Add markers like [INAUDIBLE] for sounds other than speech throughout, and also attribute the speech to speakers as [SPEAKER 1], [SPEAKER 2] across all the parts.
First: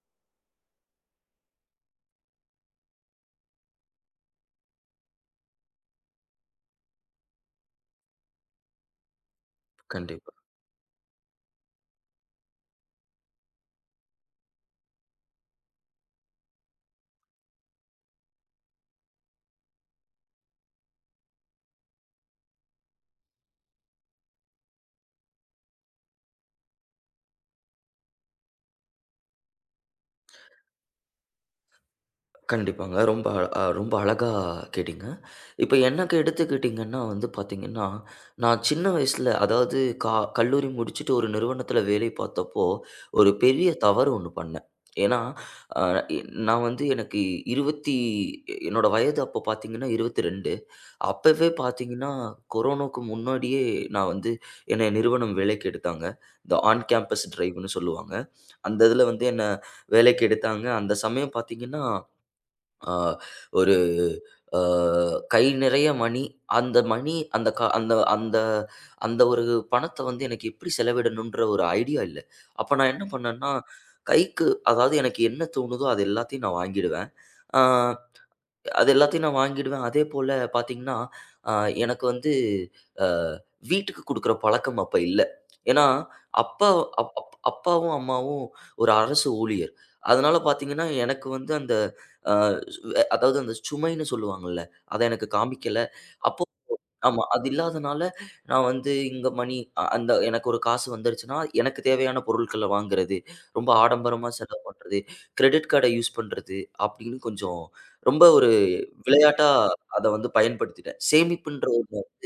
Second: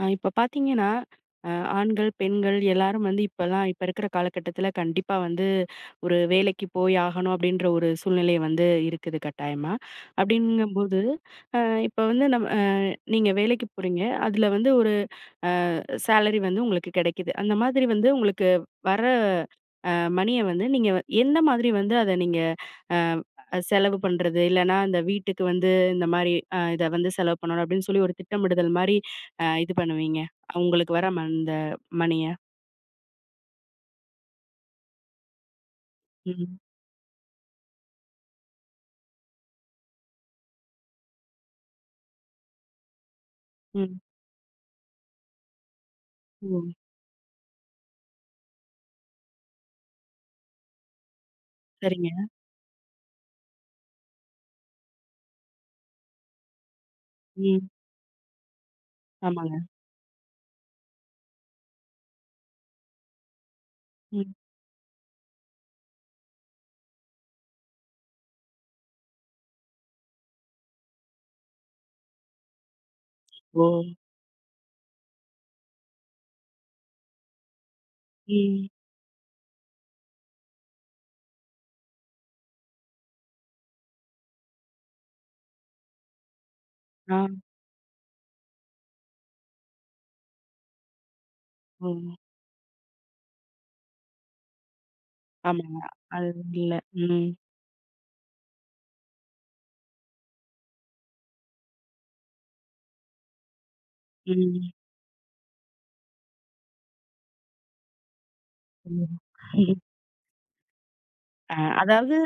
[SPEAKER 1] இப்ப பார்த்தீங்கன்னா, அ ஆண்கள், பெண்கள் எல்லாரும் வந்து இப்பலாம் இப்ப இருக்கிற காலகட்டத்தில கண்டிப்பா வந்து ஒரு வேலைக்கு போய் ஆகணும் அப்படின்ற ஒரு சூழ்நிலை வந்து இருக்குது கட்டாயமா.
[SPEAKER 2] கண்டிப்பா.
[SPEAKER 1] அப்படிங்கும்போது, அ இப்ப வந்து நம்ம நீங்க வேலைக்கு போறீங்க. அதுல வந்து ஒரு அ சேலரி வந்து உங்களுக்கு கிடைக்குது. அந்த மாதிரி வந்து உங்களுக்கு வர அ மணிய வந்து நீங்க எந்த மாதிரி வந்து அத நீங்க அ செலவு பண்றது? இல்லன்னா அந்த வீட்டுக்கு வந்து இந்த மாரி இத வந்து செலவு பண்ணணும் அப்படின்னு சொல்லி ஒரு திட்டமிடுதல் மாரி இது பண்ணுவீங்க? உங்களுக்கு வர அந்த மணிய?
[SPEAKER 2] கண்டிப்பாங்க. ரொம்ப அழ- அ ரொம்ப அழகா கேட்டீங்க. இப்ப எனக்கு
[SPEAKER 1] ம்.
[SPEAKER 2] எடுத்துக்கிட்டீங்கன்னா வந்து பார்த்தீங்கன்னா, நான் சின்ன வயசுல அதாவது கல்லூரி முடிச்சுட்டு ஒரு நிறுவனத்தில வேலை பார்த்தப்போ, ஒரு பெரிய
[SPEAKER 1] ம்.
[SPEAKER 2] தவறு ஒண்ணு பண்ணேன். ஏன்னா, அ எ
[SPEAKER 1] ஓ!
[SPEAKER 2] நான் வந்து எனக்கு 20, என்னோட வயது அப்போ பார்த்தீங்கன்னா 22. அப்பவே
[SPEAKER 1] சரிங்க.
[SPEAKER 2] பார்த்தீங்கன்னா, கொரோனாவுக்கு முன்னாடியே நான் வந்து என்னைய நிறுவனம் வேலைக்கு எடுத்தாங்க. இந்த ஆன் கேம்பஸ்
[SPEAKER 1] ம்.
[SPEAKER 2] டிரைவ்ன்னு சொல்லுவாங்க. அந்த இதில வந்து என்ன
[SPEAKER 1] ஆமாங்க.
[SPEAKER 2] வேலைக்கு எடுத்தாங்க. அந்த சமயம் பார்த்தீங்கன்னா ஆ ஒரு
[SPEAKER 1] ம்.
[SPEAKER 2] அ கை நிறைய மணி. அந்த மணி, அந்த க அந்த அந்த அந்த ஒரு பணத்த வந்து எனக்கு எப்படி செலவிடணுன்ற ஒரு ஐடியா இல்ல. அப்ப நான் என்ன பண்ணேன்னா,
[SPEAKER 1] ஓ!
[SPEAKER 2] கைக்கு அதாவது எனக்கு என்ன தோணுதோ அது எல்லாத்தையும் நான் வாங்கிடுவேன். ஆ.
[SPEAKER 1] ம்.
[SPEAKER 2] அது எல்லாத்தையும் நான் வாங்கிடுவேன். அதே போல பார்த்தீங்கன்னா, அ எனக்கு வந்து அ வீட்டுக்கு குடுக்குற பழக்கம் அப்ப இல்ல. ஏன்னா, அப்பா அப் அப்
[SPEAKER 1] ஆ.
[SPEAKER 2] அப்பாவும், அம்மாவும் ஒரு அரசு ஊழியர். அதனால பார்த்தீங்கன்னா, எனக்கு வந்து அந்த,
[SPEAKER 1] ஓ!
[SPEAKER 2] அ அதாவது அந்த சுமைன்னு சொல்லுவாங்கல்ல, அத எனக்கு காமிக்கல.
[SPEAKER 1] ஆமாங்க. அது
[SPEAKER 2] அப்போ
[SPEAKER 1] இல்ல.
[SPEAKER 2] ஆமா.
[SPEAKER 1] ம்.
[SPEAKER 2] அது இல்லாதனால, நான் வந்து இங்க மணி, அந்த எனக்கு ஒரு காசு வந்துருச்சுன்னா, எனக்கு தேவையான பொருட்கள வாங்குறது, ரொம்ப ஆடம்பரமா செலவு
[SPEAKER 1] ம்.
[SPEAKER 2] பண்றது, கிரெடிட் கார்ட யூஸ் பண்றது அப்படின்னு கொஞ்சம் ரொம்ப ஒரு
[SPEAKER 1] ம்.
[SPEAKER 2] விளையாட்டா அத வந்து பயன்படுத்திட்டேன்.
[SPEAKER 1] அ
[SPEAKER 2] சேமிப்புன்ற ஒரு,
[SPEAKER 1] அதாவது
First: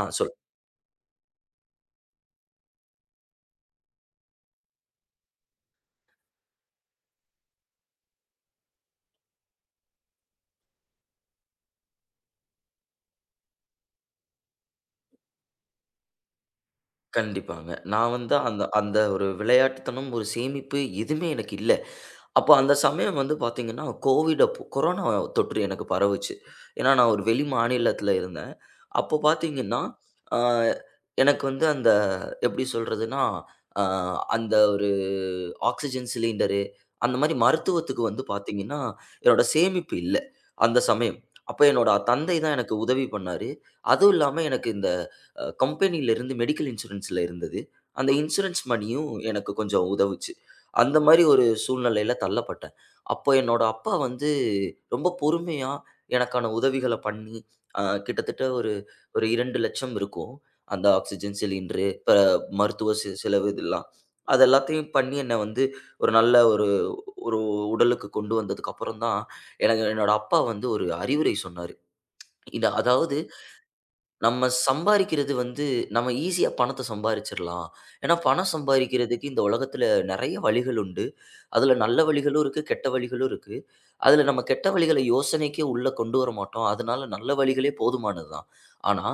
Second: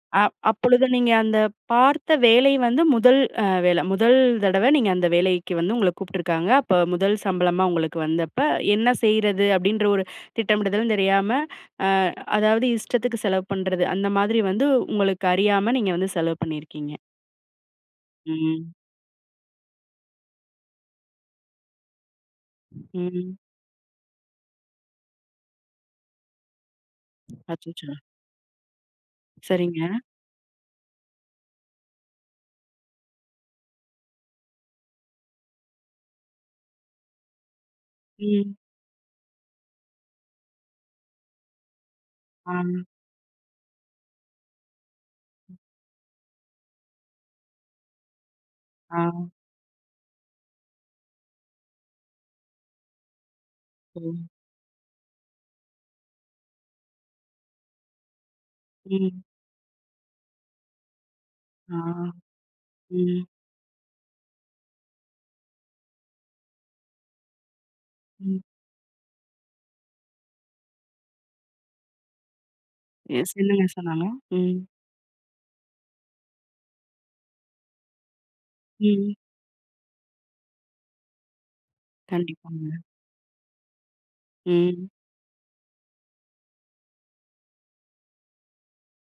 [SPEAKER 2] ஆ
[SPEAKER 1] அ
[SPEAKER 2] சொல்.
[SPEAKER 1] அப்பொழுது நீங்க அந்த பார்த்த வேலை வந்து முதல் வேலை. முதல் தடவ நீங்க அந்த வேலைக்கு வந்து உங்கள கூப்ட்டுருக்காங்க. அப்ப முதல் சம்பளமா உங்களுக்கு வந்தப்ப, என்ன செய்றது அப்டின்ற ஒரு திட்டமிடுதலும் தெரியாம, அ அதாவது இஷ்டத்துக்கு செலவு பண்றது. அந்த மாதிரி வந்து உங்களுக்கு அறியாம நீங்க வந்து செலவு பண்ணியிருக்கீங்க.
[SPEAKER 2] கண்டிப்பாங்க. நான் வந்து அந்த
[SPEAKER 1] ம்.
[SPEAKER 2] அந்த ஒரு விளையாட்டுத்தனம், ஒரு சேமிப்பு எதுவுமே எனக்கு இல்ல. அப்போ அந்த சமயம் வந்து
[SPEAKER 1] ம்.
[SPEAKER 2] பார்த்தீங்கன்னா, கோவிட் அப்போ கொரோனா தொற்று எனக்கு பரவுச்சு. ஏன்னா, நான் ஒரு வெளி
[SPEAKER 1] அச்சச்சோ!
[SPEAKER 2] மாநிலத்தில இருந்தேன். அப்போ பார்த்தீங்கன்னா,
[SPEAKER 1] சரிங்க.
[SPEAKER 2] அ எனக்கு வந்து அந்த, எப்படி சொல்றதுன்னா, அ அந்த ஒரு ஆக்ஸிஜன் சிலிண்டரு, அந்த மாரி மருத்துவத்துக்கு வந்து
[SPEAKER 1] ம்.
[SPEAKER 2] பார்த்தீங்கன்னா, என்னோட சேமிப்பு இல்ல, அந்த சமயம். அப்போ என்னோட தந்தை
[SPEAKER 1] ஆ.
[SPEAKER 2] தான் எனக்கு உதவி பண்ணாரு. அதுவும் இல்லாம எனக்கு இந்த கம்பெனியில இருந்து மெடிக்கல் இன்சூரன்ஸ்ல இருந்தது. அந்த இன்சூரன்ஸ்
[SPEAKER 1] ஆ.
[SPEAKER 2] மணியும் எனக்கு கொஞ்சம் உதவுச்சு. அந்த மாரி ஒரு சூழ்நிலையில தள்ளப்பட்டேன். அப்போ என்னோட அப்பா
[SPEAKER 1] ஓ!
[SPEAKER 2] வந்து ரொம்ப பொறுமையா எனக்கான உதவிகள பண்ணி, அ கிட்டத்தட்ட ஒரு,
[SPEAKER 1] ம்.
[SPEAKER 2] 2,00,000 இருக்கும். அந்த ஆக்ஸிஜன்
[SPEAKER 1] ஆ.
[SPEAKER 2] சிலிண்டரு, இப்ப மருத்துவ
[SPEAKER 1] ம்.
[SPEAKER 2] செலவு இதெல்லாம். அது எல்லாத்தையும் பண்ணி என்ன வந்து ஒரு நல்ல ஒரு ஒரு உடலுக்கு கொண்டு
[SPEAKER 1] ம்.
[SPEAKER 2] வந்ததுக்கு அப்புறம் தான், எனக்கு என்னோட அப்பா வந்து ஒரு அறிவுரை சொன்னாரு. இத அதாவது,
[SPEAKER 1] எஸ் என்னங்க சொன்னாங்க?
[SPEAKER 2] நம்ம
[SPEAKER 1] ம்.
[SPEAKER 2] சம்பாரிக்கிறது வந்து, நம்ம ஈஸியா பணத்த சம்பாரிச்சிரலாம். ஏன்னா, பணம்
[SPEAKER 1] ம்.
[SPEAKER 2] சம்பாரிக்கிறதுக்கு இந்த உலகத்துல நெறைய வழிகள் உண்டு. அதுல நல்ல வழிகளும் இருக்கு,
[SPEAKER 1] கண்டிப்பாங்க.
[SPEAKER 2] கெட்ட வழிகளும் இருக்கு. அதுல நம்ம கெட்ட
[SPEAKER 1] ம்.
[SPEAKER 2] வழிகள யோசனைக்கே உள்ள கொண்டு வர மாட்டோம். அதனால நல்ல வழிகளே போதுமானது தான். ஆனா,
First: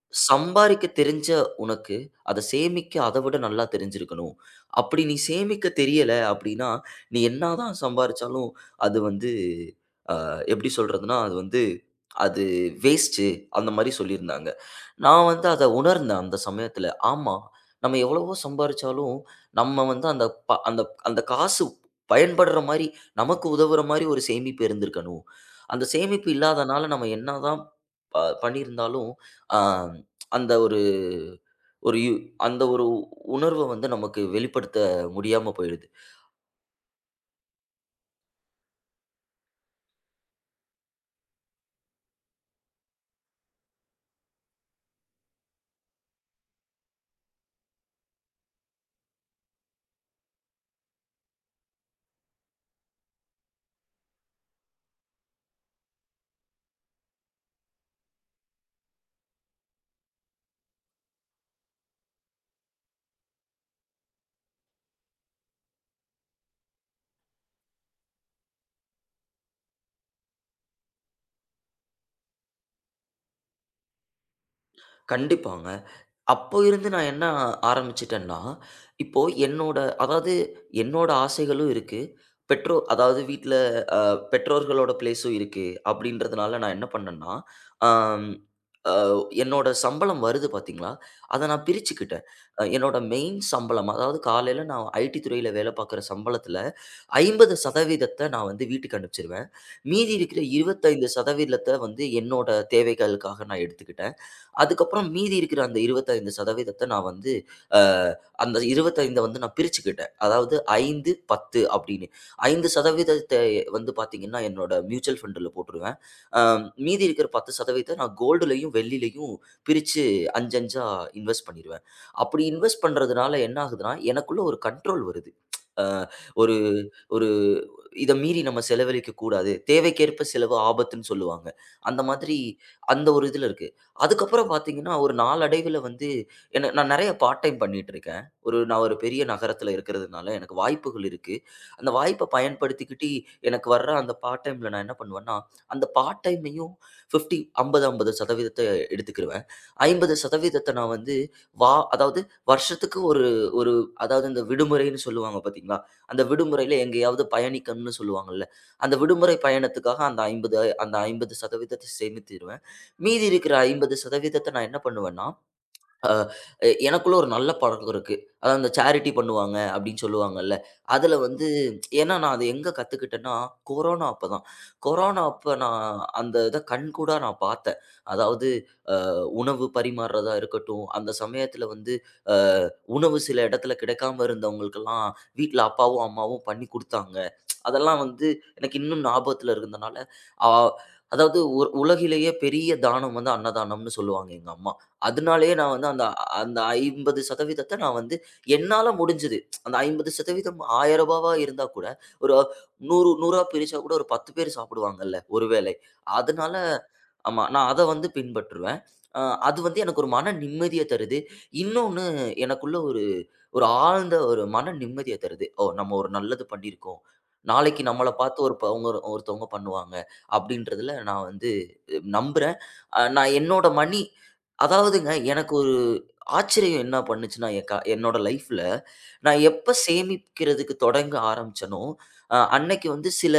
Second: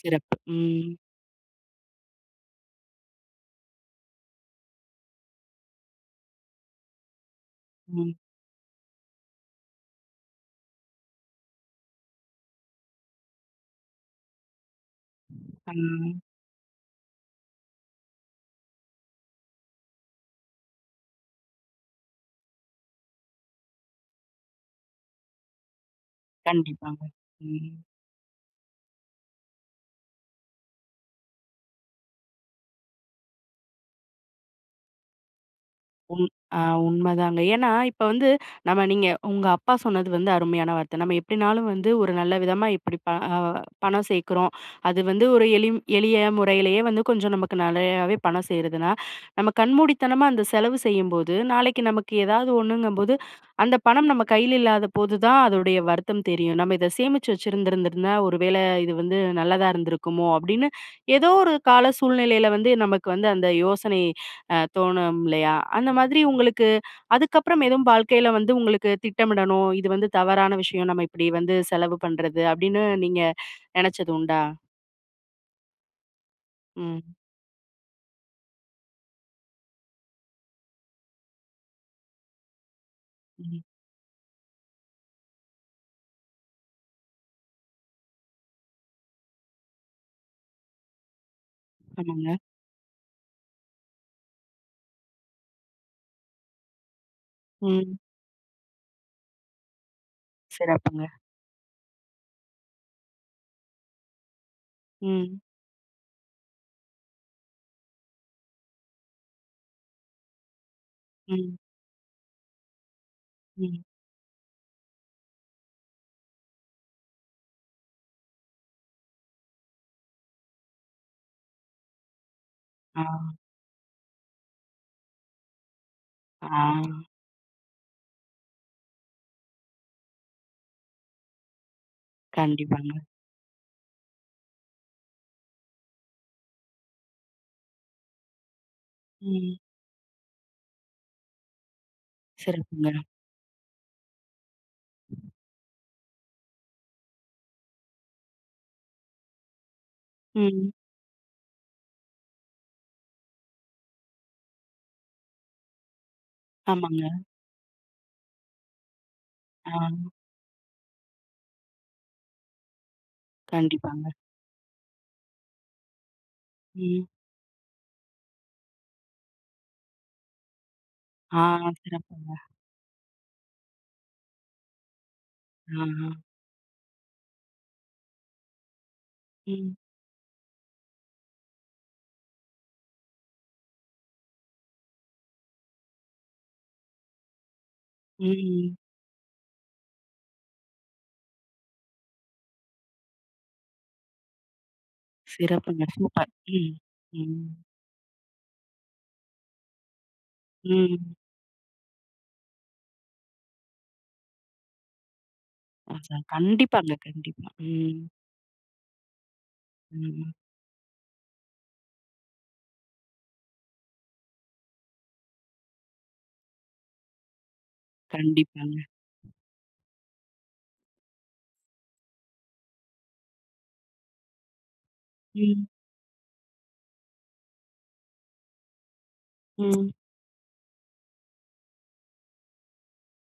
[SPEAKER 1] சிறப்பு.
[SPEAKER 2] சம்பாரிக்க
[SPEAKER 1] ம்.
[SPEAKER 2] தெரிஞ்ச உனக்கு, அத சேமிக்க அத விட நல்லா தெரிஞ்சிருக்கணும். அப்படி நீ சேமிக்க தெரியல அப்படின்னா, நீ என்னாதான்
[SPEAKER 1] ம்.
[SPEAKER 2] சம்பாரிச்சாலும் அது வந்து, அ எப்படி சொல்றதுன்னா, அது வந்து அது வேஸ்ட்டு, அந்த மாரி சொல்லியிருந்தாங்க. நான் வந்து அத
[SPEAKER 1] ம்.
[SPEAKER 2] உணர்ந்தேன் அந்த சமயத்துல. ஆமா, நம்ம எவ்வளவோ சம்பாரிச்சாலும், நம்ம வந்து அந்த ப அந்த அந்த காசு பயன்படுற மாரி, நமக்கு உதவுற மாரி ஒரு சேமிப்பு இருந்திருக்கணும். அந்த சேமிப்பு இல்லாதனால
[SPEAKER 1] கண்டிப்பாங்க.
[SPEAKER 2] நம்ம என்னதான்
[SPEAKER 1] ம்.
[SPEAKER 2] ப பண்ணியிருந்தாலும், அ அந்த ஒரு ஒரு யு அந்த ஒரு உணர்வ வந்து நமக்கு வெளிப்படுத்த முடியாம போயிடுது.
[SPEAKER 1] உண் ஆ உண்மதாங்க. ஏன்னா, இப்ப வந்து நம்ம நீங்க உங்க அப்பா சொன்னது வந்து அருமையான வார்த்தை. நம்ம எப்படினாலும் வந்து ஒரு நல்ல விதமா இப்படி ப அ பணம் சேர்க்கிறோம். அது வந்து ஒரு எளிய முறையிலேயே வந்து கொஞ்சம் நமக்கு நெறையாவே பணம் சேருதுன்னா, நம்ம கண்மூடித்தனமா அந்த செலவு செய்யும்போது, நாளைக்கு நமக்கு ஏதாவது ஒண்ணுங்கும்போது, அந்த பணம் நம்ம கையில இல்லாத போது தான் அதோடைய வருத்தம் தெரியும். நம்ம இத சேமிச்சு வச்சிருந்திருந்திருந்தா, ஒருவேளை இது வந்து நல்லதா இருந்திருக்குமோ அப்படின்னு, ஏதோ ஒரு கால சூழ்நிலையில வந்து நமக்கு வந்து அந்த யோசனை தோணும் இல்லையா? அந்த மாதிரி உங்களுக்கு அதுக்கப்புறம் எதுவும் வாழ்க்கையில வந்து உங்களுக்கு திட்டமிடணும். இது வந்து தவறான விஷயம். நம்ம இப்படி வந்து செலவு பண்றது அப்படின்னு நீங்க நினைச்சது உண்டா?
[SPEAKER 2] கண்டிப்பாங்க. அப்போ இருந்து
[SPEAKER 1] ம்,
[SPEAKER 2] நான் என்ன ஆரம்பிச்சுட்டேன்னா, இப்போ என்னோட அதாவது என்னோட ஆசைகளும் இருக்கு. பெற்றோர் அதாவது வீட்ல
[SPEAKER 1] ம்.
[SPEAKER 2] அ பெற்றோர்களோட பிளேஸும் இருக்கு. அப்படின்றதுனால நான் என்ன பண்ணேன்னா, அம் அ என்னோட சம்பளம் வருது பார்த்தீங்களா, அத நான் பிரிச்சுக்கிட்டேன்.
[SPEAKER 1] ஆமாங்க.
[SPEAKER 2] என்னோட மெயின் சம்பளம் அதாவது காலையில நான் ஐடி துறையில வேலை பார்க்குற சம்பளத்தில
[SPEAKER 1] ம்.
[SPEAKER 2] 50% நான் வந்து வீட்டுக்கு அனுப்பிச்சுருவேன். மீதி இருக்கிற
[SPEAKER 1] சிறப்புங்க.
[SPEAKER 2] 25% வந்து என்னோட தேவைகளுக்காக நான் எடுத்துக்கிட்டேன். அதுக்கப்புறம் மீதி
[SPEAKER 1] ம்,
[SPEAKER 2] இருக்கிற அந்த 25% நான் வந்து, அ அந்த 25 வந்து நான் பிரிச்சுக்கிட்டேன். அதாவது 5,
[SPEAKER 1] ம்,
[SPEAKER 2] 10 அப்படின்னு. 5%
[SPEAKER 1] ம்.
[SPEAKER 2] வந்து பார்த்தீங்கன்னா, என்னோட மியூச்சுவல் ஃபண்டுல போட்டுருவேன். அ மீதி இருக்கிற 10% நான் கோல்டுலயும், வெள்ளிலயும் பிரிச்சு 5, 5 இன்வெஸ்ட் பண்ணிருவேன். அப்படி இன்வெஸ்ட்
[SPEAKER 1] ஆ,
[SPEAKER 2] பண்றதுனால என்ன ஆகுதுன்னா, எனக்குள்ள ஒரு கண்ட்ரோல் வருது. அ
[SPEAKER 1] ஆ.
[SPEAKER 2] ஒரு ஒரு இத மீறி நம்ம செலவழிக்கக் கூடாது. தேவைக்கேற்ப செலவு ஆபத்துன்னு சொல்லுவாங்க. அந்த மாதிரி
[SPEAKER 1] கண்டிப்பாங்க.
[SPEAKER 2] அந்த ஒரு இதுல இருக்கேன். அதுக்கப்புறம் பார்த்தீங்கன்னா, ஒரு நாளடைவில வந்து என்ன, நான் நெறைய பார்ட் டைம் பண்ணிட்டுருக்கேன். ஒரு நான் ஒரு பெரிய
[SPEAKER 1] ம்.
[SPEAKER 2] நகரத்தில இருக்கிறதுனால, எனக்கு வாய்ப்புகள் இருக்கு. அந்த வாய்ப்ப
[SPEAKER 1] சிறப்புங்க.
[SPEAKER 2] பயன்படுத்திக்கிட்டு, எனக்கு வர்ற அந்த பார்ட் டைம்ல நான் என்ன பண்ணுவேன்னா, அந்த பார்ட் டைமையும் 50 50, 50% எடுத்துக்கிருவேன்.
[SPEAKER 1] ம்.
[SPEAKER 2] 50% நான் வந்து, அதாவது வருஷத்துக்கு ஒரு ஒரு அதாவது இந்த விடுமுறைன்னு சொல்லுவாங்க பார்த்தீங்களா? அந்த விடுமுறையில
[SPEAKER 1] ஆமாங்க.
[SPEAKER 2] எங்கேயாவது பயணிக்கணும்னு சொல்லுவாங்கல்ல. அந்த விடுமுறை
[SPEAKER 1] ஆ.
[SPEAKER 2] பயணத்துக்காக அந்த 50 அந்த 50% சேமித்திருவேன். மீதி இருக்கிற
[SPEAKER 1] கண்டிப்பாங்க.
[SPEAKER 2] 50% நான் என்ன பண்ணுவேன்னா, அ
[SPEAKER 1] ம்.
[SPEAKER 2] எனக்குள்ள ஒரு நல்ல பழக்கம் இருக்கு. அதாவது அந்த சேரிட்டி பண்ணுவாங்க அப்படின்னு சொல்லுவாங்கல்ல. அதுல
[SPEAKER 1] ஆ.
[SPEAKER 2] வந்து, ஏன்னா
[SPEAKER 1] சிறப்புங்க.
[SPEAKER 2] நான் அது எங்க கத்துக்கிட்டேன்னா, கொரோனா அப்பதான். கொரோனா அப்ப நான்
[SPEAKER 1] ஆ, ஆ.
[SPEAKER 2] இத கண்கூடா நான் பார்த்தேன். அதாவது உணவு
[SPEAKER 1] ம்,
[SPEAKER 2] பரிமாறுறதா இருக்கட்டும், அந்த சமயத்தில வந்து அ உணவு சில இடத்துல கிடைக்காம இருந்தவங்களுக்கெல்லாம் வீட்ல அப்பாவும், அம்மாவும் பண்ணி குடுத்தாங்க. அதெல்லாம் வந்து
[SPEAKER 1] ம்.
[SPEAKER 2] எனக்கு இன்னும் ஞாபகத்தில இருந்தனால, அ அதாவது உலகிலேயே பெரிய தானம் வந்து அன்னதானம்னு சொல்லுவாங்க எங்க அம்மா. அதனாலேயே நான்
[SPEAKER 1] சிறப்புங்க.
[SPEAKER 2] வந்து அந்த
[SPEAKER 1] சூப்பர்.
[SPEAKER 2] அந்த
[SPEAKER 1] ம், ம்,
[SPEAKER 2] 50% நான் வந்து என்னால முடிஞ்சது. அந்த 50% ரூ.
[SPEAKER 1] ம்.
[SPEAKER 2] 1000வா இருந்தா கூட, ஒரு நூறு நூறா பிரிச்சா கூட ஒரு 10 பேர் சாப்பிடுவாங்கல்ல ஒரு வேளை.
[SPEAKER 1] அதான்.
[SPEAKER 2] அதனால
[SPEAKER 1] கண்டிப்பாங்க,
[SPEAKER 2] ஆமா,
[SPEAKER 1] கண்டிப்பா.
[SPEAKER 2] நான் அத
[SPEAKER 1] ம்,
[SPEAKER 2] வந்து பின்பற்றுவேன். அ அது வந்து எனக்கு ஒரு
[SPEAKER 1] ம்.
[SPEAKER 2] மன நிம்மதிய தருது. இன்னொன்னு, எனக்குள்ள ஒரு ஒரு ஆழ்ந்த ஒரு மன நிம்மதிய தருது. ஓ! நம்ம ஒரு நல்லது பண்ணியிருக்கோம். நாளைக்கு நம்மள பார்த்து ஒரு
[SPEAKER 1] கண்டிப்பாங்க.
[SPEAKER 2] பவங்க, ஒருத்தவங்க பண்ணுவாங்க. அப்படின்றதுல நான் வந்து, நம்புறேன். நான் என்னோட மணி, அதாவதுங்க எனக்கு
[SPEAKER 1] ம்,
[SPEAKER 2] ஒரு ஆச்சரியம் என்ன பண்ணுச்சுன்னா, என்னோட லைஃப்ல நான் எப்ப
[SPEAKER 1] ம்.
[SPEAKER 2] சேமிக்கிறதுக்கு தொடங்க ஆரம்பிச்சேனோ, அன்னைக்கு வந்து சில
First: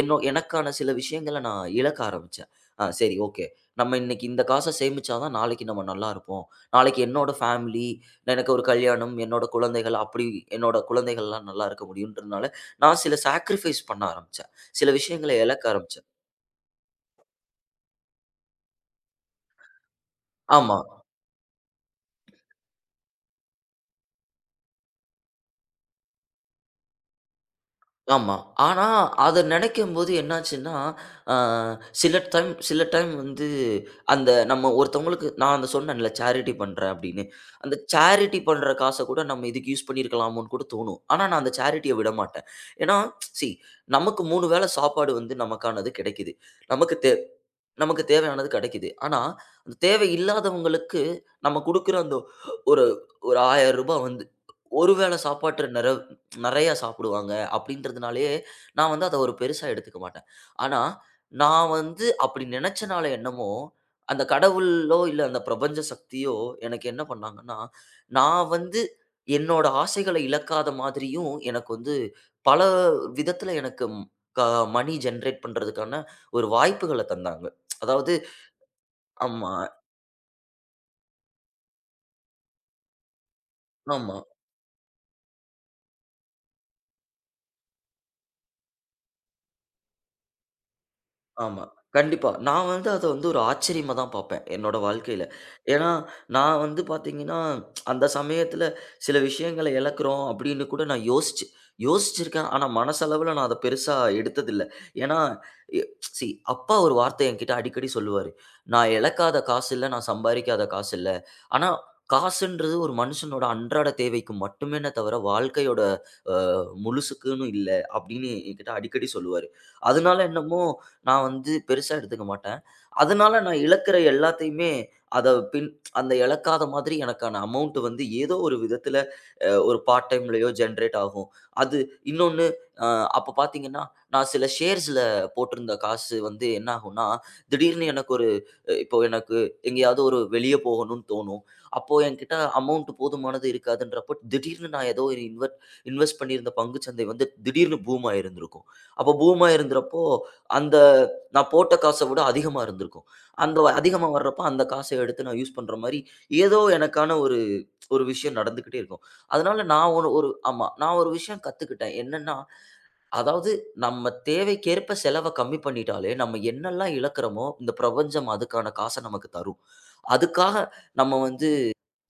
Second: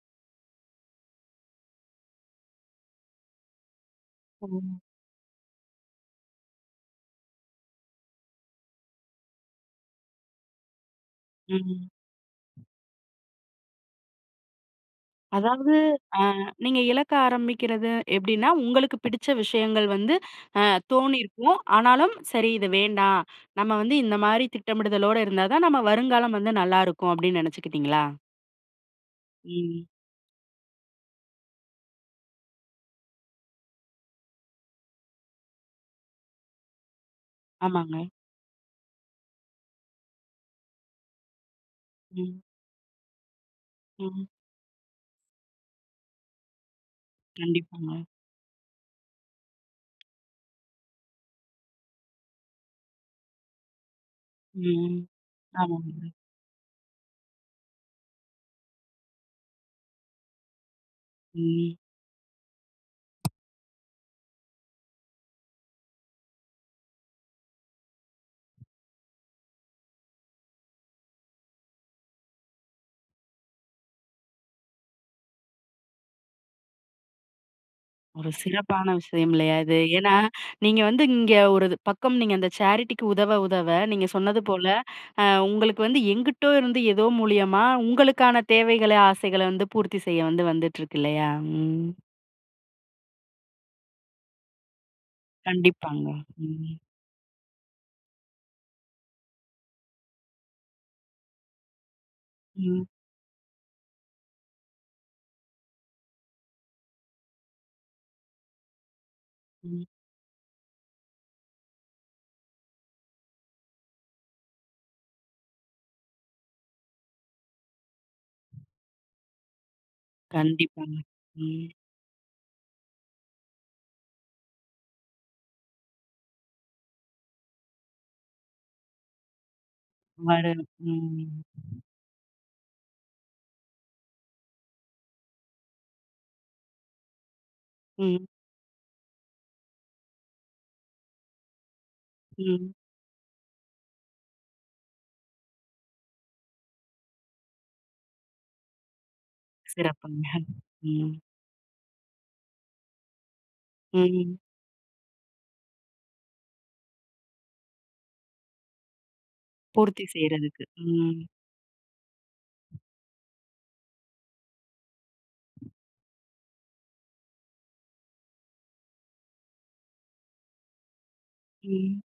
[SPEAKER 2] எனக்கான சில விஷயங்கள நான் இழக்க ஆரம்பிச்சேன். அ சரி ஓகே. நம்ம இன்னைக்கு இந்த
[SPEAKER 1] ஓ!
[SPEAKER 2] காச சேமிச்சா தான் நாளைக்கு நம்ம நல்லா இருப்போம். நாளைக்கு என்னோட ஃபேமிலி, எனக்கு ஒரு கல்யாணம், என்னோட குழந்தைகள் அப்படி என்னோட குழந்தைகள்லாம் நல்லா இருக்க
[SPEAKER 1] ம்.
[SPEAKER 2] முடியுன்றதுனால, நான் சில சாக்ரிஃபைஸ் பண்ண ஆரம்பிச்சேன். சில விஷயங்கள இழக்க
[SPEAKER 1] அதாவது
[SPEAKER 2] ஆரம்பிச்சேன்.
[SPEAKER 1] அ நீங்க இலக்க ஆரம்பிக்கிறது எப்படின்னா, உங்களுக்கு பிடிச்ச விஷயங்கள் வந்து அ
[SPEAKER 2] ஆமா.
[SPEAKER 1] தோணியிருக்கும். ஆனாலும் சரி இது வேண்டாம். நம்ம வந்து இந்த மாரி திட்டமிடுதலோட இருந்தா தான் நம்ம வருங்காலம் வந்து நல்லாருக்கும் அப்படின்னு நெனச்சுக்கிட்டீங்களா?
[SPEAKER 2] ஆமா. ஆனா, அத
[SPEAKER 1] ம்.
[SPEAKER 2] நெனைக்கும்போது என்னாச்சுன்னா, அ சில டைம் சில டைம் வந்து அந்த, நம்ம ஒருத்தவங்களுக்கு நான் அந்த சொன்னேன்ல சேரிட்டி பண்றேன் அப்படின்னு. அந்த
[SPEAKER 1] ஆமாங்க.
[SPEAKER 2] சேரிட்டி பண்ற காச கூட நம்ம இதுக்கு யூஸ் பண்ணியிருக்கலாமோன்னு கூட தோணும். ஆனா, நான் அந்த சேரிட்டிய
[SPEAKER 1] ம்,
[SPEAKER 2] விடமாட்டேன். ஏன்னா, சி நமக்கு
[SPEAKER 1] ம்.
[SPEAKER 2] 3 வேள சாப்பாடு வந்து நமக்கானது கிடைக்குது. நமக்கு தே
[SPEAKER 1] கண்டிப்பாங்க.
[SPEAKER 2] நமக்கு தேவையானது கிடைக்குது. ஆனா, அந்த தேவை இல்லாதவங்களுக்கு நம்ம குடுக்குற அந்த ஒரு ஒரு ரூ. 1000 வந்து ஒரு
[SPEAKER 1] ம்.
[SPEAKER 2] வேளை சாப்பாட்டு
[SPEAKER 1] ஆமாங்க.
[SPEAKER 2] நிறையா சாப்பிடுவாங்க அப்படின்றதுனாலயே, நான் வந்து அத ஒரு பெருசா எடுத்துக்க மாட்டேன். ஆனா, நான்
[SPEAKER 1] ம்.
[SPEAKER 2] வந்து அப்படி நினைச்சனால என்னமோ, அந்த கடவுளோ, இல்ல அந்த பிரபஞ்ச சக்தியோ எனக்கு என்ன பண்ணாங்கன்னா, நான் வந்து என்னோட ஆசைகள இழக்காத மாதிரியும், எனக்கு வந்து பல விதத்துல எனக்கு க மணி ஜெனரேட் பண்றதுக்கான ஒரு வாய்ப்புகள தந்தாங்க. அதாவது
[SPEAKER 1] ஒரு சிறப்பான விஷயம்
[SPEAKER 2] ஆமா,
[SPEAKER 1] இல்லையா இது? ஏன்னா, நீங்க வந்து இங்க ஒரு இது- பக்கம் நீங்க அந்த சேரிட்டிக்கு உதவ உதவ, நீங்க
[SPEAKER 2] ஆமா.
[SPEAKER 1] சொன்னது போல, உங்களுக்கு வந்து எங்கிட்டோ இருந்து ஏதோ மூலியமா உங்களுக்கான தேவைகள, ஆசைகள வந்து பூர்த்தி செய்ய வந்து வந்துட்டுருக்கு இல்லையா?
[SPEAKER 2] ஆமா.
[SPEAKER 1] ம்.
[SPEAKER 2] கண்டிப்பா. நான் வந்து அத வந்து ஒரு ஆச்சரியமா தான் பார்ப்பேன், என்னோட வாழ்க்கையில. ஏன்னா,
[SPEAKER 1] கண்டிப்பாங்க.
[SPEAKER 2] நான்
[SPEAKER 1] ம்.
[SPEAKER 2] வந்து பார்த்தீங்கன்னா, அந்த சமயத்தில சில விஷயங்கள இழக்கிறோம் அப்படின்னு கூட நான் யோசிச்சிருக்கேன். ஆனா,
[SPEAKER 1] ம்.
[SPEAKER 2] மனசளவுல நான் அத பெருசா எடுத்ததில்ல. ஏன்னா, எ சி அப்பா ஒரு வார்த்தை என்கிட்ட அடிக்கடி சொல்லுவாரு. "நான் இழக்காத காசு
[SPEAKER 1] ம்.
[SPEAKER 2] இல்ல, நான் சம்பாரிக்காத காசு இல்ல." ஆனா, காசுன்றது ஒரு மனுஷனோட அன்றாட தேவைக்கு மட்டுமேன்ன தவிர, வாழ்க்கையோட முழுசுக்குன்னு இல்ல" அப்படின்னு என்கிட்ட அடிக்கடி சொல்லுவாரு. அதனால என்னமோ,
[SPEAKER 1] கண்டிப்பாங்க.
[SPEAKER 2] நான் வந்து
[SPEAKER 1] ம்.
[SPEAKER 2] பெருசா எடுத்துக்க மாட்டேன். அதனால நான் இழக்கிற எல்லாத்தையுமே அத பின் அந்த இழக்காத மாதிரி எனக்கான அமௌண்ட் வந்து ஏதோ ஒரு விதத்துல ஒரு பார்ட் டைம்லயோ
[SPEAKER 1] வரு
[SPEAKER 2] ஜெனரேட்
[SPEAKER 1] ம்.
[SPEAKER 2] ஆகும். அது இன்னொன்னு, அ அப்ப பார்த்தீங்கன்னா, நான் சில ஷேர்ஸ்ல போட்டிருந்த காசு வந்து என்ன ஆகும்னா, திடீர்னு எனக்கு
[SPEAKER 1] ம்.
[SPEAKER 2] ஒரு, இப்போ எனக்கு எங்கேயாவது ஒரு வெளிய போகணும்னு தோணும். அப்போ என்கிட்ட
[SPEAKER 1] ம்.
[SPEAKER 2] அமௌண்ட் போதுமானது இருக்காதுன்றப்போ, திடீர்னு நான் ஏதோ ஒரு இன்வெஸ்ட் பண்ணியிருந்த பங்கு சந்தை வந்து திடீர்னு பூம் ஆயிருந்திருக்கும். அப்போ பூம் ஆயிருந்தறப்போ,
[SPEAKER 1] சிறப்புங்க.
[SPEAKER 2] அந்த,
[SPEAKER 1] ம்.
[SPEAKER 2] நான் போட்ட காச விட அதிகமா இருந்திருக்கும். அந்த அதிகமா
[SPEAKER 1] ம்.
[SPEAKER 2] வர்றப்ப அந்த காச எடுத்து நான் யூஸ் பண்ற மாரி, ஏதோ எனக்கான ஒரு ஒரு விஷயம் நடந்துகிட்டே இருக்கும். அதனால நான்
[SPEAKER 1] பூர்த்தி
[SPEAKER 2] ஒரு ஒரு
[SPEAKER 1] செய்றதுக்கு.
[SPEAKER 2] ஆமா. நான் ஒரு
[SPEAKER 1] ம்.
[SPEAKER 2] விஷயம் கத்துக்கிட்டேன். என்னன்னா, அதாவது நம்ம தேவைக்கேற்ப செலவ கம்மி பண்ணிட்டாலே, நம்ம என்னெல்லாம் இழக்கிறோமோ, இந்த பிரபஞ்சம் அதுக்கான காச நமக்கு தரும். அதுக்காக நம்ம வந்து
[SPEAKER 1] ம்.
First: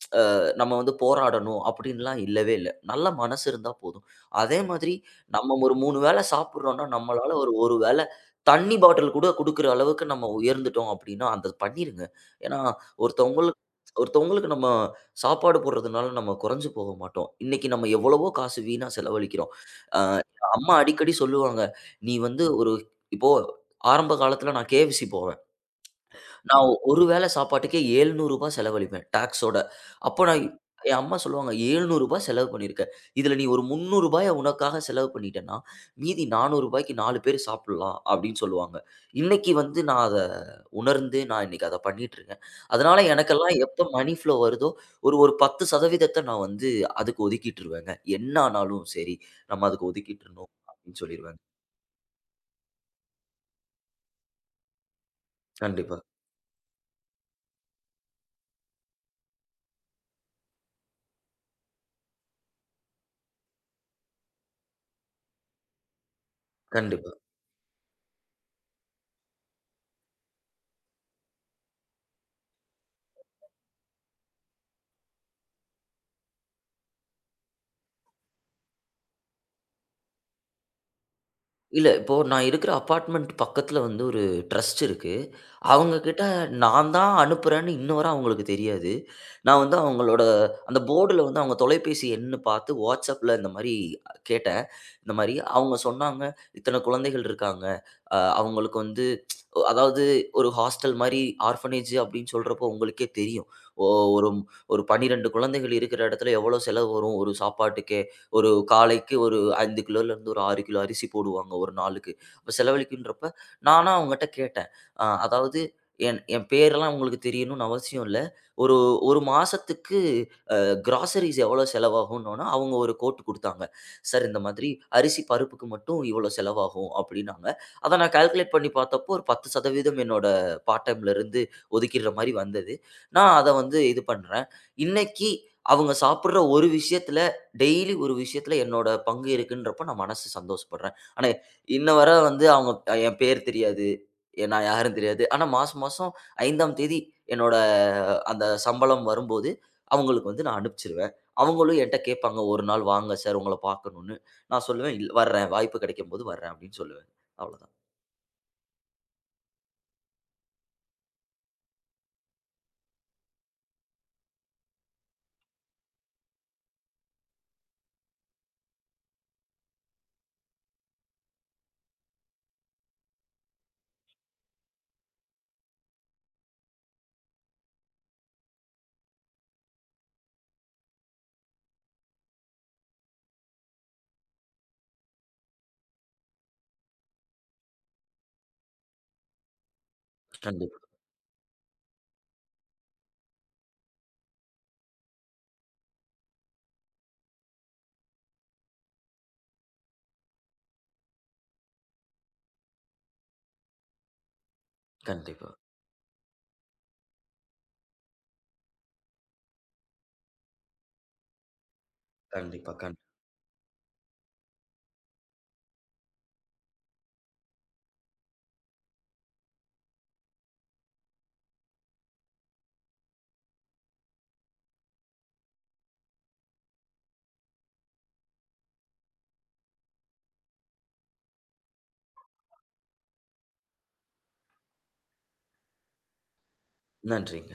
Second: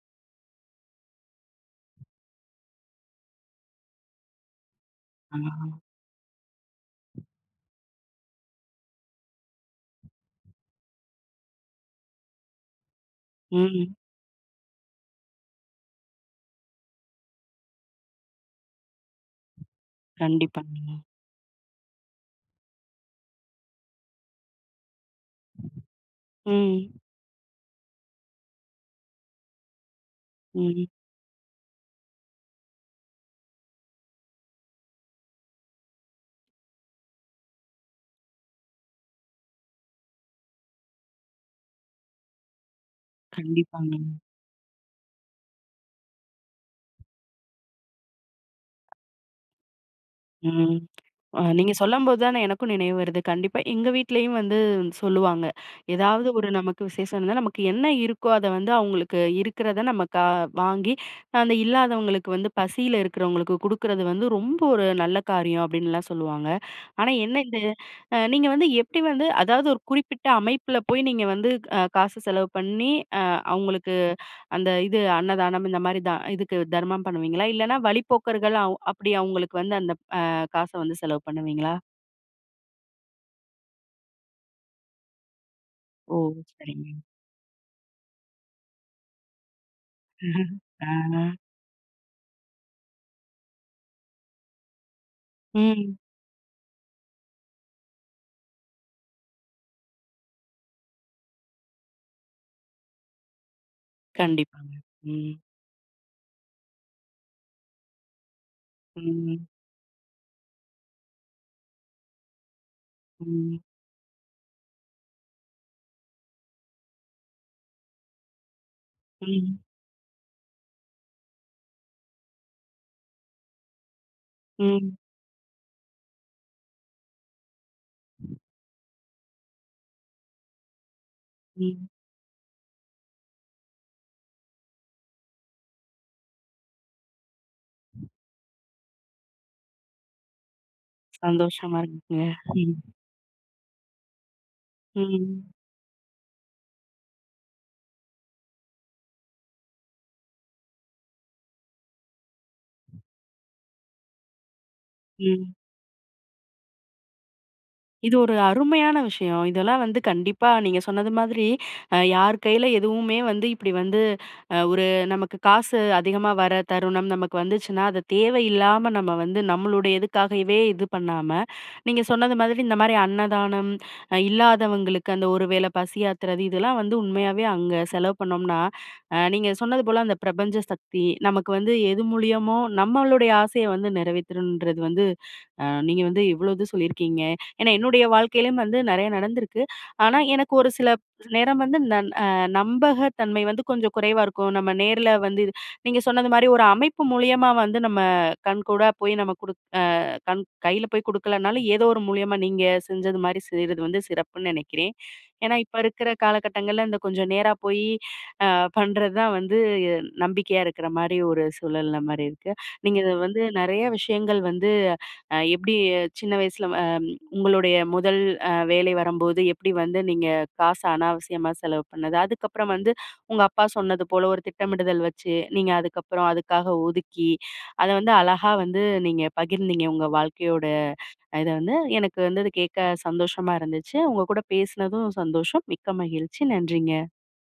[SPEAKER 2] நம்ம போராடணும் அப்படின்லாம் இல்லவே இல்ல. நல்ல மனசு இருந்தா போதும். அதே மாதிரி
[SPEAKER 1] ஆ.
[SPEAKER 2] நம்ம ஒரு 3 வேளை சாப்பிடுறோம்னா, நம்மளால ஒரு ஒரு வேளை தண்ணி பாட்டில் கூட குடுக்குற அளவுக்கு நம்ம உயர்ந்துட்டோம் அப்படின்னா, அத பண்ணிருங்க. ஏன்னா ஒருத்தவங்களுக்கு,
[SPEAKER 1] ம்.
[SPEAKER 2] நம்ம சாப்பாடு போடுறதுனால நம்ம குறைஞ்சு போக மாட்டோம். இன்னைக்கு நம்ம எவ்வளவோ காசு வீணா செலவழிக்கிறோம். அ அம்மா
[SPEAKER 1] கண்டிப்பாங்க.
[SPEAKER 2] அடிக்கடி சொல்லுவாங்க, "நீ வந்து ஒரு" இப்போ ஆரம்ப காலத்துல நான் KFC போவேன். நான்
[SPEAKER 1] ம்.
[SPEAKER 2] ஒரு வேள சாப்பாட்டுக்கே ரூ. 700 செலவழிப்பேன் டாக்ஸோட. அப்ப நான்,
[SPEAKER 1] ம்.
[SPEAKER 2] என் அம்மா சொல்லுவாங்க, "ரூ. 700 செலவு பண்ணியிருக்க. இதுல நீ ஒரு ரூ. 300 உனக்காக செலவு பண்ணிட்டன்னா, மீதி ரூ. 400 4 பேர் சாப்பிடலாம்." அப்படின்னு சொல்லுவாங்க. இன்னைக்கு வந்து நான் அத உணர்ந்து, நான் இன்னைக்கு அத பண்ணிட்டு இருக்கேன். அதனால எனக்கெல்லாம் எப்ப
[SPEAKER 1] கண்டிப்பாங்க.
[SPEAKER 2] மனி ஃப்ளோ வருதோ, ஒரு ஒரு 10% நான் வந்து அதுக்கு ஒதுக்கிட்டுருவேங்க. என்ன ஆனாலும் சரி, நம்ம அதுக்கு ஒதுக்கிட்டுறணும்
[SPEAKER 1] ம்.
[SPEAKER 2] அப்படின்னு சொல்லிருவேங்க.
[SPEAKER 1] நீங்க சொல்லம்போது தானே எனக்கும் நினைவு வருது. கண்டிப்பா எங்க வீட்லயும் வந்து சொல்லுவாங்க.
[SPEAKER 2] கண்டிப்பா,
[SPEAKER 1] ஏதாவது ஒரு நமக்கு விசேஷம் இருந்தா, நமக்கு என்ன இருக்கோ அத வந்து அவங்களுக்கு இருக்கிறத நம்ம வாங்கி, அந்த இல்லாதவங்களுக்கு வந்து பசியில இருக்கிறவங்களுக்கு குடுக்குறது வந்து ரொம்ப ஒரு நல்ல காரியம் அப்டின்னுலாம் சொல்லுவாங்க. ஆனா
[SPEAKER 2] கண்டிப்பா.
[SPEAKER 1] என்ன இந்த நீங்க வந்து எப்படி வந்து அதாவது ஒரு குறிப்பிட்ட அமைப்புல போய் நீங்க வந்து காசு செலவு பண்ணி, அ அவங்களுக்கு அந்த இது அன்னதானம் இந்த மாரி தான் இதுக்கு தர்மம் பண்ணுவீங்களா? இல்லன்னா வழிப்போக்கர்கள் அப்படி அவங்களுக்கு வந்து அந்த அ காச வந்து செலவு பண்ணுவீங்களா?
[SPEAKER 2] இல்ல. இப்போ நான் இருக்கிற அபார்ட்மெண்ட் பக்கத்துல வந்து ஒரு ட்ரஸ்ட் இருக்கு. அவங்க
[SPEAKER 1] ஓ!
[SPEAKER 2] கிட்ட
[SPEAKER 1] சரிங்க.
[SPEAKER 2] நான் தான் அனுப்புறேன்னு இன்ன வர அவங்களுக்கு தெரியாது. நான் வந்து அவங்களோட
[SPEAKER 1] [LAUGHS]
[SPEAKER 2] அந்த
[SPEAKER 1] ஆ.
[SPEAKER 2] போர்டுல வந்து அவங்க தொலைபேசி எண்ணு பார்த்து WhatsAppல இந்த மாரி கேட்டேன். இந்த மாரி அவங்க
[SPEAKER 1] ம்.
[SPEAKER 2] சொன்னாங்க, "இத்தன குழந்தைகள் இருக்காங்க. அவங்களுக்கு வந்து அதாவது ஒரு ஹாஸ்டல் மாரி ஆர்ஃபனேஜ் அப்படின்னு சொல்றப்போ உங்களுக்கே தெரியும். ஒ ஒரு
[SPEAKER 1] கண்டிப்பாங்க.
[SPEAKER 2] ஒரு 12
[SPEAKER 1] ம்.
[SPEAKER 2] குழந்தைகள் இருக்கிற இடத்துல எவ்வளோ செலவு வரும்? ஒரு சாப்பாட்டுக்கே." ஒரு காலைக்கு ஒரு
[SPEAKER 1] ம்.
[SPEAKER 2] 5 கிலோலேருந்து ஒரு 6 கிலோ அரிசி போடுவாங்க ஒரு நாளுக்கு. அப்ப செலவழிக்குன்றப்ப
[SPEAKER 1] ம்.
[SPEAKER 2] நானா அவங்கட்ட கேட்டேன். அதாவது என் என் பேரெல்லாம் உங்களுக்கு தெரியணும்னு அவசியம் இல்ல. ஒரு 1
[SPEAKER 1] ம்.
[SPEAKER 2] மாசத்துக்கு கிராசரிஸ் எவ்வளோ செலவாகும்னோன்னா, அவங்க ஒரு கோட் குடுத்தாங்க. சார் இந்த மாதிரி
[SPEAKER 1] ம்.
[SPEAKER 2] அரிசி, பருப்புக்கு மட்டும் இவ்வளோ செலவாகும் அப்டின்னாங்க. அத நான் கால்குலேட் பண்ணி பார்த்தப்போ, ஒரு 10% என்னோட பார்ட் டைம்லருந்து
[SPEAKER 1] ம்.
[SPEAKER 2] ஒதுக்கிடுற மாரி வந்தது. நான் அத வந்து இது பண்றேன். இன்னைக்கு அவங்க சாப்பிடுற ஒரு விஷயத்துல, டெய்லி ஒரு விஷயத்துல என்னோட பங்கு இருக்குன்றப்போ நான் மனசு சந்தோஷப்படுறேன். ஆனா,
[SPEAKER 1] சந்தோஷமா
[SPEAKER 2] இன்ன வர
[SPEAKER 1] இருக்குங்க.
[SPEAKER 2] வந்து அவங்க,
[SPEAKER 1] ம்.
[SPEAKER 2] என் பேர் தெரியாது. நான் யாருன்னு தெரியாது.
[SPEAKER 1] ம்.
[SPEAKER 2] ஆனா மாசம் மாசம் 5ஆம் தேதி என்னோட அந்த சம்பளம் வரும்போது, அவங்களுக்கு வந்து நான் அனுப்பிச்சிருவேன். அவங்களும் என்ட்ட கேட்பாங்க, "ஒரு நாள் வாங்க சார் உங்கள பார்க்கணும்னு." நான் சொல்லுவேன், "இல் வர்றேன்.
[SPEAKER 1] ம்.
[SPEAKER 2] வாய்ப்பு கிடைக்கும்போது வர்றேன்." அப்படின்னு சொல்லுவேன். அவ்வளோதான்.
[SPEAKER 1] இது ஒரு அருமையான விஷயம். இதெல்லாம் வந்து கண்டிப்பா நீங்க சொன்னது மாதிரி, யார் கையில எதுவுமே வந்து இப்படி வந்து ஒரு நமக்கு காசு அதிகமா வர தருணம் நமக்கு வந்துச்சுன்னா, அது தேவையில்லாம நம்ம வந்து நம்மளுடைய இதுக்காகவே இது பண்ணாம, நீங்க சொன்னது மாதிரி இந்த மாரி அன்னதானம், இல்லாதவங்களுக்கு அந்த ஒரு வேளை பசியாத்துறது, இதெல்லாம் வந்து உண்மையாவே அங்க செலவு பண்ணோம்னா, நீங்க சொன்னது போல அந்த பிரபஞ்ச சக்தி நமக்கு வந்து எது மூலியமோ நம்மளுடைய ஆசைய வந்து நிறைவேத்தணுன்றது வந்து, நீங்க வந்து இவ்வளோ இது சொல்லியிருக்கீங்க. ஏன்னா, என்னுடைய வாழ்க்கையிலும் வந்து நெறைய நடந்திருக்கு. ஆனா, எனக்கு ஒரு
[SPEAKER 2] கண்டிப்பா,
[SPEAKER 1] சில நேரம் வந்து நன் அ நம்பகத்தன்மை வந்து கொஞ்சம் குறைவா இருக்கும். நம்ம நேர்ல வந்து இது நீங்க சொன்னது மாரி ஒரு அமைப்பு மூலியமா வந்து நம்ம கண்கூடா போய் நம்ம குடுக் அ கண் கையில போய் குடுக்கலனாலும், ஏதோ ஒரு மூலியமா நீங்க செஞ்சது மாரி செய்றது வந்து சிறப்புன்னு நெனைக்கிறேன்.
[SPEAKER 2] கண்டிப்பா,
[SPEAKER 1] ஏன்னா, இப்ப இருக்கிற காலகட்டங்கள்ல இந்த கொஞ்சம் நேரா போயி அ பண்றது தான் வந்து நம்பிக்கையா இருக்கிற மாரி ஒரு சூழல்ல மாரி இருக்கு.
[SPEAKER 2] கண்டிப்பா,
[SPEAKER 1] நீங்க இத வந்து நெறைய விஷயங்கள் வந்து அ எப்டி சின்ன வயசுல உங்களுடைய முதல் வேலை வரும்போது எப்படி வந்து நீங்க காச அனாவசியமா செலவு பண்ணது? அதுக்கப்புறம் வந்து உங்க அப்பா சொன்னது போல ஒரு திட்டமிடுதல் வச்சு, நீங்க அதுக்கப்புறம் அதுக்காக ஒதுக்கி, அத வந்து அழகா வந்து நீங்க பகிர்ந்தீங்க உங்க வாழ்க்கையோட இத வந்து. எனக்கு வந்து அது கேட்க சந்தோஷமா இருந்துச்சு. உங்க கூட பேசினதும் சந்தோஷம். மிக்க மகிழ்ச்சி. நன்றிங்க.
[SPEAKER 2] நன்றிங்க.